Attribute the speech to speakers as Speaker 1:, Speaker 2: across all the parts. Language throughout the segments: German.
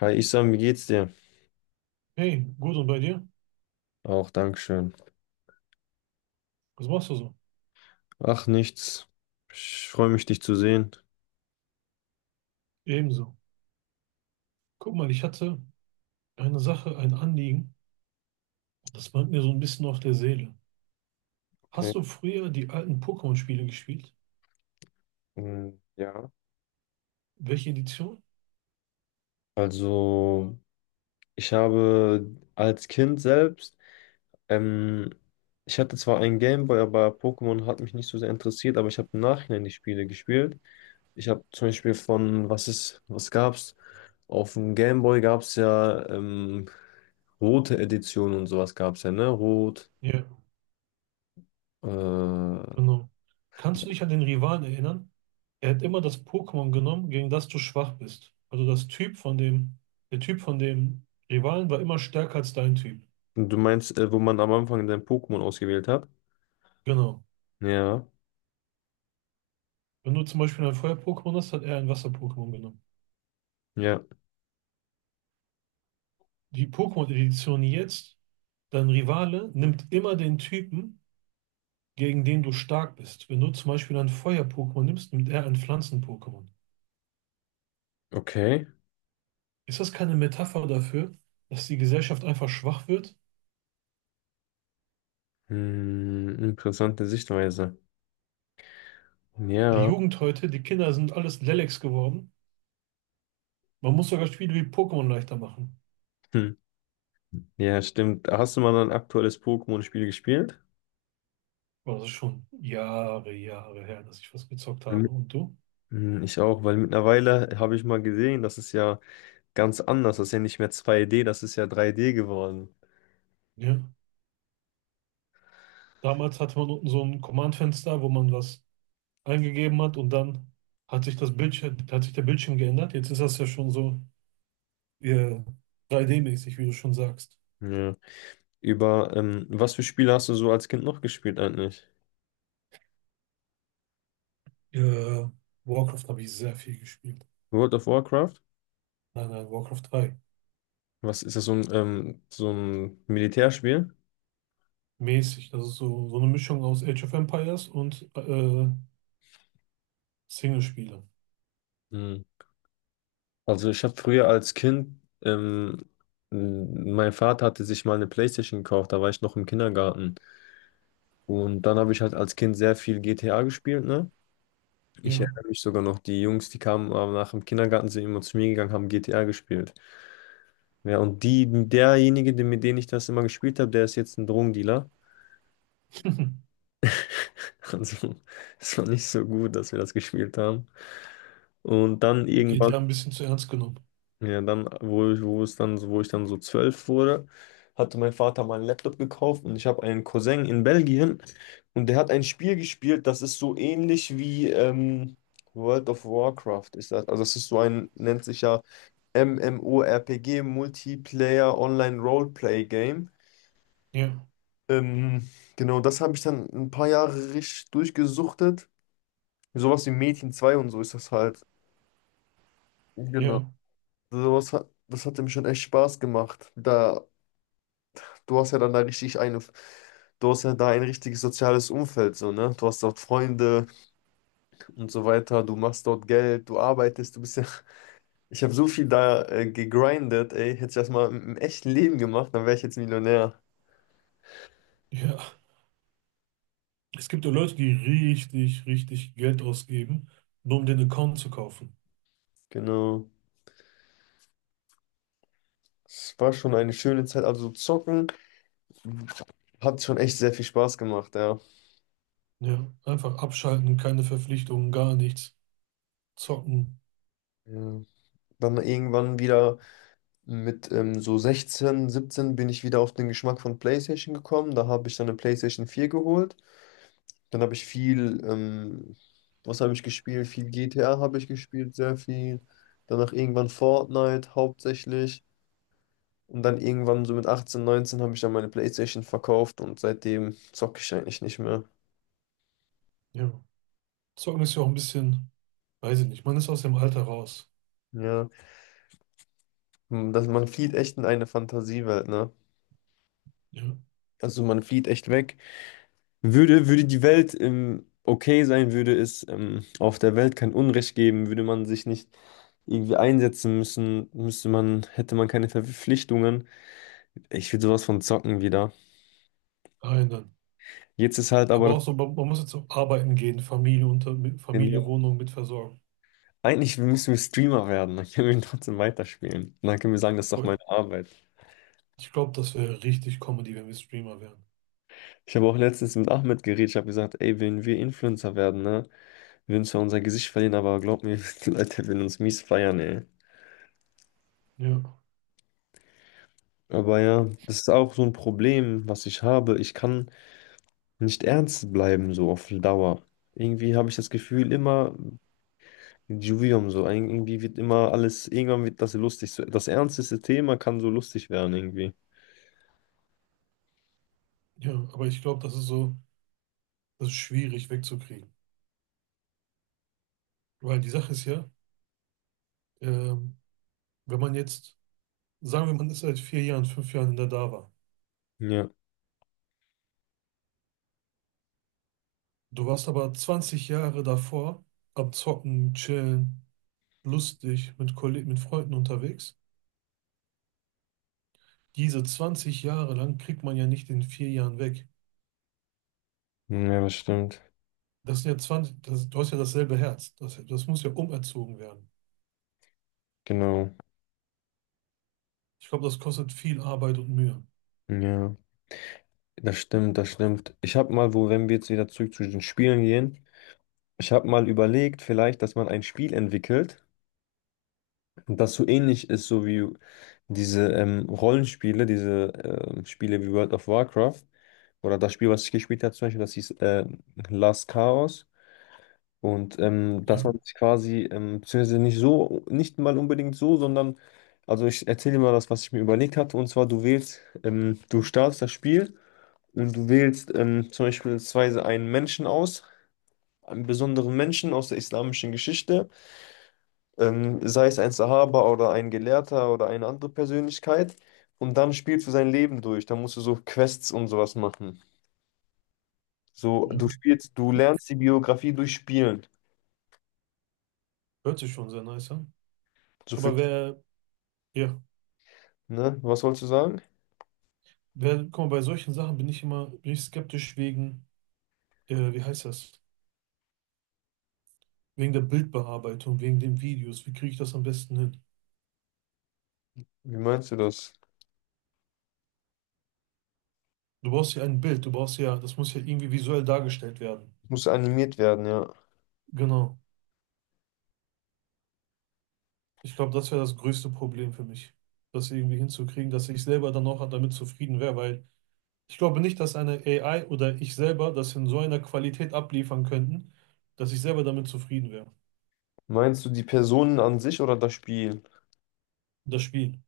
Speaker 1: Hi Isam, wie geht's dir?
Speaker 2: Hey, gut und bei dir?
Speaker 1: Auch, Dankeschön.
Speaker 2: Was machst du so?
Speaker 1: Ach, nichts. Ich freue mich, dich zu sehen.
Speaker 2: Ebenso. Guck mal, ich hatte eine Sache, ein Anliegen, das brennt mir so ein bisschen auf der Seele.
Speaker 1: Okay.
Speaker 2: Hast du früher die alten Pokémon-Spiele gespielt?
Speaker 1: Mm, ja.
Speaker 2: Welche Edition?
Speaker 1: Also, ich habe als Kind selbst, ähm, ich hatte zwar einen Gameboy, aber Pokémon hat mich nicht so sehr interessiert, aber ich habe im Nachhinein die Spiele gespielt. Ich habe zum Beispiel von, was ist, was gab's? Auf dem Gameboy gab's ja rote Edition und sowas gab's ja, ne? Rot,
Speaker 2: Ja,
Speaker 1: äh,
Speaker 2: genau. Kannst du dich an den Rivalen erinnern? Er hat immer das Pokémon genommen, gegen das du schwach bist. Also das Typ von dem, Der Typ von dem Rivalen war immer stärker als dein Typ.
Speaker 1: Und Du meinst, wo man am Anfang dein Pokémon ausgewählt hat?
Speaker 2: Genau.
Speaker 1: Ja,
Speaker 2: Wenn du zum Beispiel ein Feuer-Pokémon hast, hat er ein Wasser-Pokémon genommen.
Speaker 1: ja,
Speaker 2: Die Pokémon-Edition jetzt, dein Rivale nimmt immer den Typen, gegen den du stark bist. Wenn du zum Beispiel ein Feuer-Pokémon nimmst, nimmt er ein Pflanzen-Pokémon.
Speaker 1: okay.
Speaker 2: Ist das keine Metapher dafür, dass die Gesellschaft einfach schwach wird?
Speaker 1: Hm, interessante Sichtweise.
Speaker 2: Die
Speaker 1: Ja,
Speaker 2: Jugend heute, die Kinder sind alles Lelleks geworden. Man muss sogar Spiele wie Pokémon leichter machen.
Speaker 1: hm. Ja, stimmt. Hast du mal ein aktuelles Pokémon-Spiel gespielt?
Speaker 2: Aber das ist schon Jahre, Jahre her, dass ich was gezockt habe.
Speaker 1: Mhm.
Speaker 2: Und du?
Speaker 1: Hm, ich auch, weil mittlerweile habe ich mal gesehen, das ist ja ganz anders. Das ist ja nicht mehr 2D, das ist ja 3D geworden.
Speaker 2: Ja. Damals hatte man unten so ein Command-Fenster, wo man was eingegeben hat und dann hat sich der Bildschirm geändert. Jetzt ist das ja schon so äh, 3D-mäßig, wie du schon sagst.
Speaker 1: Ja. Über, was für Spiele hast du so als Kind noch gespielt eigentlich?
Speaker 2: Äh, Warcraft habe ich sehr viel gespielt.
Speaker 1: World of Warcraft?
Speaker 2: Nein, nein, Warcraft 3.
Speaker 1: Was ist das, so ein Militärspiel?
Speaker 2: Mäßig. Das ist so, so eine Mischung aus Age of Empires und Singlespiele.
Speaker 1: Hm. Also ich habe früher als Kind, mein Vater hatte sich mal eine PlayStation gekauft, da war ich noch im Kindergarten. Und dann habe ich halt als Kind sehr viel GTA gespielt, ne? Ich
Speaker 2: Ja.
Speaker 1: erinnere mich sogar noch, die Jungs, die kamen nach dem Kindergarten, sind immer zu mir gegangen, haben GTA gespielt. Ja, und die, derjenige, mit dem ich das immer gespielt habe, der ist jetzt ein Drogendealer. Also, es war nicht so gut, dass wir das gespielt haben. Und dann
Speaker 2: Mit
Speaker 1: irgendwann.
Speaker 2: GTA ein bisschen zu ernst genommen.
Speaker 1: Ja, dann, wo ich, wo es dann, wo ich dann so 12 wurde, hatte mein Vater mal einen Laptop gekauft und ich habe einen Cousin in Belgien und der hat ein Spiel gespielt, das ist so ähnlich wie World of Warcraft ist das. Also das ist so ein, nennt sich ja MMORPG, Multiplayer Online Roleplay Game.
Speaker 2: Ja,
Speaker 1: Ähm, genau, das habe ich dann ein paar Jahre richtig durchgesuchtet. Sowas wie Mädchen 2 und so ist das halt. Genau.
Speaker 2: ja,
Speaker 1: Also, sowas hat, das hat ihm schon echt Spaß gemacht. Da du hast ja dann da richtig eine, du hast ja da ein richtiges soziales Umfeld, so, ne? Du hast dort Freunde und so weiter, du machst dort Geld, du arbeitest, du bist ja. Ich habe so viel da gegrindet, ey. Hätte ich das mal im echten Leben gemacht, dann wäre ich jetzt Millionär.
Speaker 2: ja. Es gibt ja Leute, die richtig, richtig Geld ausgeben, nur um den Account zu kaufen.
Speaker 1: Genau. Es war schon eine schöne Zeit. Also zocken hat schon echt sehr viel Spaß gemacht, ja.
Speaker 2: Ja, einfach abschalten, keine Verpflichtungen, gar nichts zocken.
Speaker 1: Ja. Dann irgendwann wieder mit so 16, 17 bin ich wieder auf den Geschmack von PlayStation gekommen. Da habe ich dann eine PlayStation 4 geholt. Dann habe ich viel, was habe ich gespielt? Viel GTA habe ich gespielt, sehr viel. Danach irgendwann Fortnite hauptsächlich. Und dann irgendwann so mit 18, 19 habe ich dann meine PlayStation verkauft und seitdem zocke ich eigentlich nicht mehr.
Speaker 2: Ja. Zocken ist ja auch ein bisschen, weiß ich nicht, man ist aus dem Alter raus.
Speaker 1: Ja, hm, das, man flieht echt in eine Fantasiewelt, ne?
Speaker 2: Ja.
Speaker 1: Also man flieht echt weg. Würde die Welt okay sein, würde es auf der Welt kein Unrecht geben, würde man sich nicht irgendwie einsetzen müssen, müsste man, hätte man keine Verpflichtungen. Ich will sowas von zocken wieder.
Speaker 2: Einen.
Speaker 1: Jetzt ist halt aber
Speaker 2: Aber
Speaker 1: das.
Speaker 2: auch so, man muss jetzt auch arbeiten gehen, Familie unter, mit Familie,
Speaker 1: Problem,
Speaker 2: Wohnung mit versorgen.
Speaker 1: Eigentlich müssen wir Streamer werden, dann können wir ihn trotzdem weiterspielen. Und dann können wir sagen, das ist doch
Speaker 2: Boah,
Speaker 1: meine Arbeit.
Speaker 2: ich glaube, das wäre richtig Comedy, wenn wir Streamer wären.
Speaker 1: Ich habe auch letztens mit Ahmed geredet, ich habe gesagt, ey, wenn wir Influencer werden, ne, wir würden zwar unser Gesicht verlieren, aber glaub mir, die Leute werden uns mies feiern, ey.
Speaker 2: Ja.
Speaker 1: Aber ja, das ist auch so ein Problem, was ich habe. Ich kann nicht ernst bleiben, so auf Dauer. Irgendwie habe ich das Gefühl, immer Juvium so. Irgendwie wird immer alles, irgendwann wird das lustig. So, das ernsteste Thema kann so lustig werden, irgendwie.
Speaker 2: Ja, aber ich glaube, das ist so, das ist schwierig wegzukriegen. Weil die Sache ist ja, ähm, wenn man jetzt, sagen wir, man ist seit 4 Jahren, 5 Jahren in der DAWA.
Speaker 1: Ja,
Speaker 2: Du warst aber 20 Jahre davor am Zocken, Chillen, lustig, mit Kollegen, mit Freunden unterwegs. Diese 20 Jahre lang kriegt man ja nicht in 4 Jahren weg.
Speaker 1: ja, das stimmt.
Speaker 2: Das sind ja 20, das, du hast ja dasselbe Herz. Das, das muss ja umerzogen werden.
Speaker 1: Genau.
Speaker 2: Ich glaube, das kostet viel Arbeit und Mühe.
Speaker 1: Ja, das stimmt, das stimmt. Ich habe mal, wo, wenn wir jetzt wieder zurück zu den Spielen gehen, ich habe mal überlegt, vielleicht, dass man ein Spiel entwickelt, das so ähnlich ist, so wie diese Rollenspiele, diese Spiele wie World of Warcraft oder das Spiel, was ich gespielt habe, zum Beispiel, das hieß Last Chaos. Und dass
Speaker 2: Ja,
Speaker 1: man sich quasi, beziehungsweise nicht so, nicht mal unbedingt so, sondern, also ich erzähle dir mal das, was ich mir überlegt hatte. Und zwar, du wählst, du startest das Spiel und du wählst zum Beispiel einen Menschen aus, einen besonderen Menschen aus der islamischen Geschichte, sei es ein Sahaba oder ein Gelehrter oder eine andere Persönlichkeit. Und dann spielst du sein Leben durch. Dann musst du so Quests und sowas machen. So,
Speaker 2: ja.
Speaker 1: du spielst, du lernst die Biografie durch Spielen.
Speaker 2: Hört sich schon sehr nice an.
Speaker 1: So für,
Speaker 2: Aber wer, ja,
Speaker 1: ne? Was wolltest du sagen?
Speaker 2: guck mal, bei solchen Sachen bin ich skeptisch wegen, wie heißt das? Wegen der Bildbearbeitung, wegen den Videos. Wie kriege ich das am besten hin?
Speaker 1: Wie meinst du das?
Speaker 2: Du brauchst ja ein Bild, das muss ja irgendwie visuell dargestellt werden.
Speaker 1: Muss animiert werden, ja.
Speaker 2: Genau. Ich glaube, das wäre das größte Problem für mich, das irgendwie hinzukriegen, dass ich selber dann auch damit zufrieden wäre, weil ich glaube nicht, dass eine AI oder ich selber das in so einer Qualität abliefern könnten, dass ich selber damit zufrieden wäre.
Speaker 1: Meinst du die Personen an sich oder das Spiel?
Speaker 2: Das Spiel.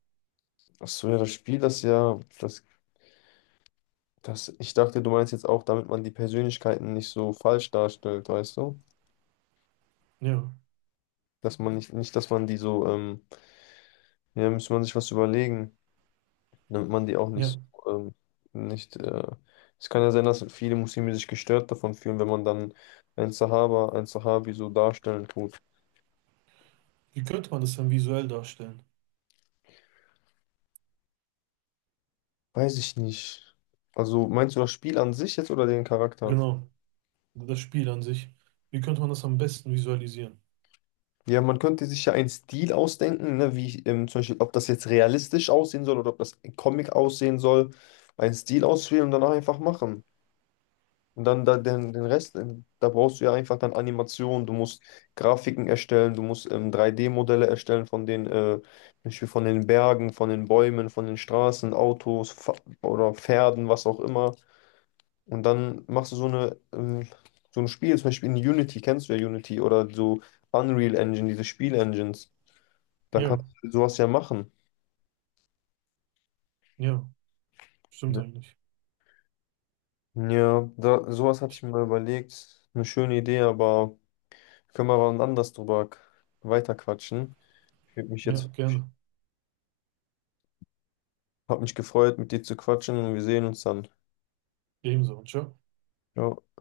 Speaker 1: Ach so, ja, das Spiel, das ja, das, ich dachte, du meinst jetzt auch, damit man die Persönlichkeiten nicht so falsch darstellt, weißt du?
Speaker 2: Ja,
Speaker 1: Dass man nicht, nicht, dass man die so, ja, müsste man sich was überlegen, damit man die auch
Speaker 2: ja.
Speaker 1: nicht so, nicht, es kann ja sein, dass viele Muslime sich gestört davon fühlen, wenn man dann ein Sahaba, ein Sahabi so darstellen tut.
Speaker 2: Wie könnte man das dann visuell darstellen?
Speaker 1: Weiß ich nicht. Also, meinst du das Spiel an sich jetzt oder den Charakter?
Speaker 2: Genau, das Spiel an sich. Wie könnte man das am besten visualisieren?
Speaker 1: Ja, man könnte sich ja einen Stil ausdenken, ne, wie zum Beispiel, ob das jetzt realistisch aussehen soll oder ob das Comic aussehen soll. Einen Stil auswählen und dann einfach machen. Und dann da, den Rest, da brauchst du ja einfach dann Animationen, du musst Grafiken erstellen, du musst 3D-Modelle erstellen von den, zum Beispiel von den Bergen, von den Bäumen, von den Straßen, Autos Fa oder Pferden, was auch immer. Und dann machst du so eine, so ein Spiel, zum Beispiel in Unity, kennst du ja Unity oder so Unreal Engine, diese Spielengines. Da kannst
Speaker 2: Ja,
Speaker 1: du sowas ja machen.
Speaker 2: ja, stimmt eigentlich.
Speaker 1: Ja, da, sowas hatte ich mir mal überlegt. Eine schöne Idee, aber können wir wann anders drüber weiterquatschen. Ich würde mich
Speaker 2: Ja,
Speaker 1: jetzt,
Speaker 2: gerne.
Speaker 1: hab mich gefreut, mit dir zu quatschen und wir sehen uns dann.
Speaker 2: Ebenso. Ciao.
Speaker 1: Ja.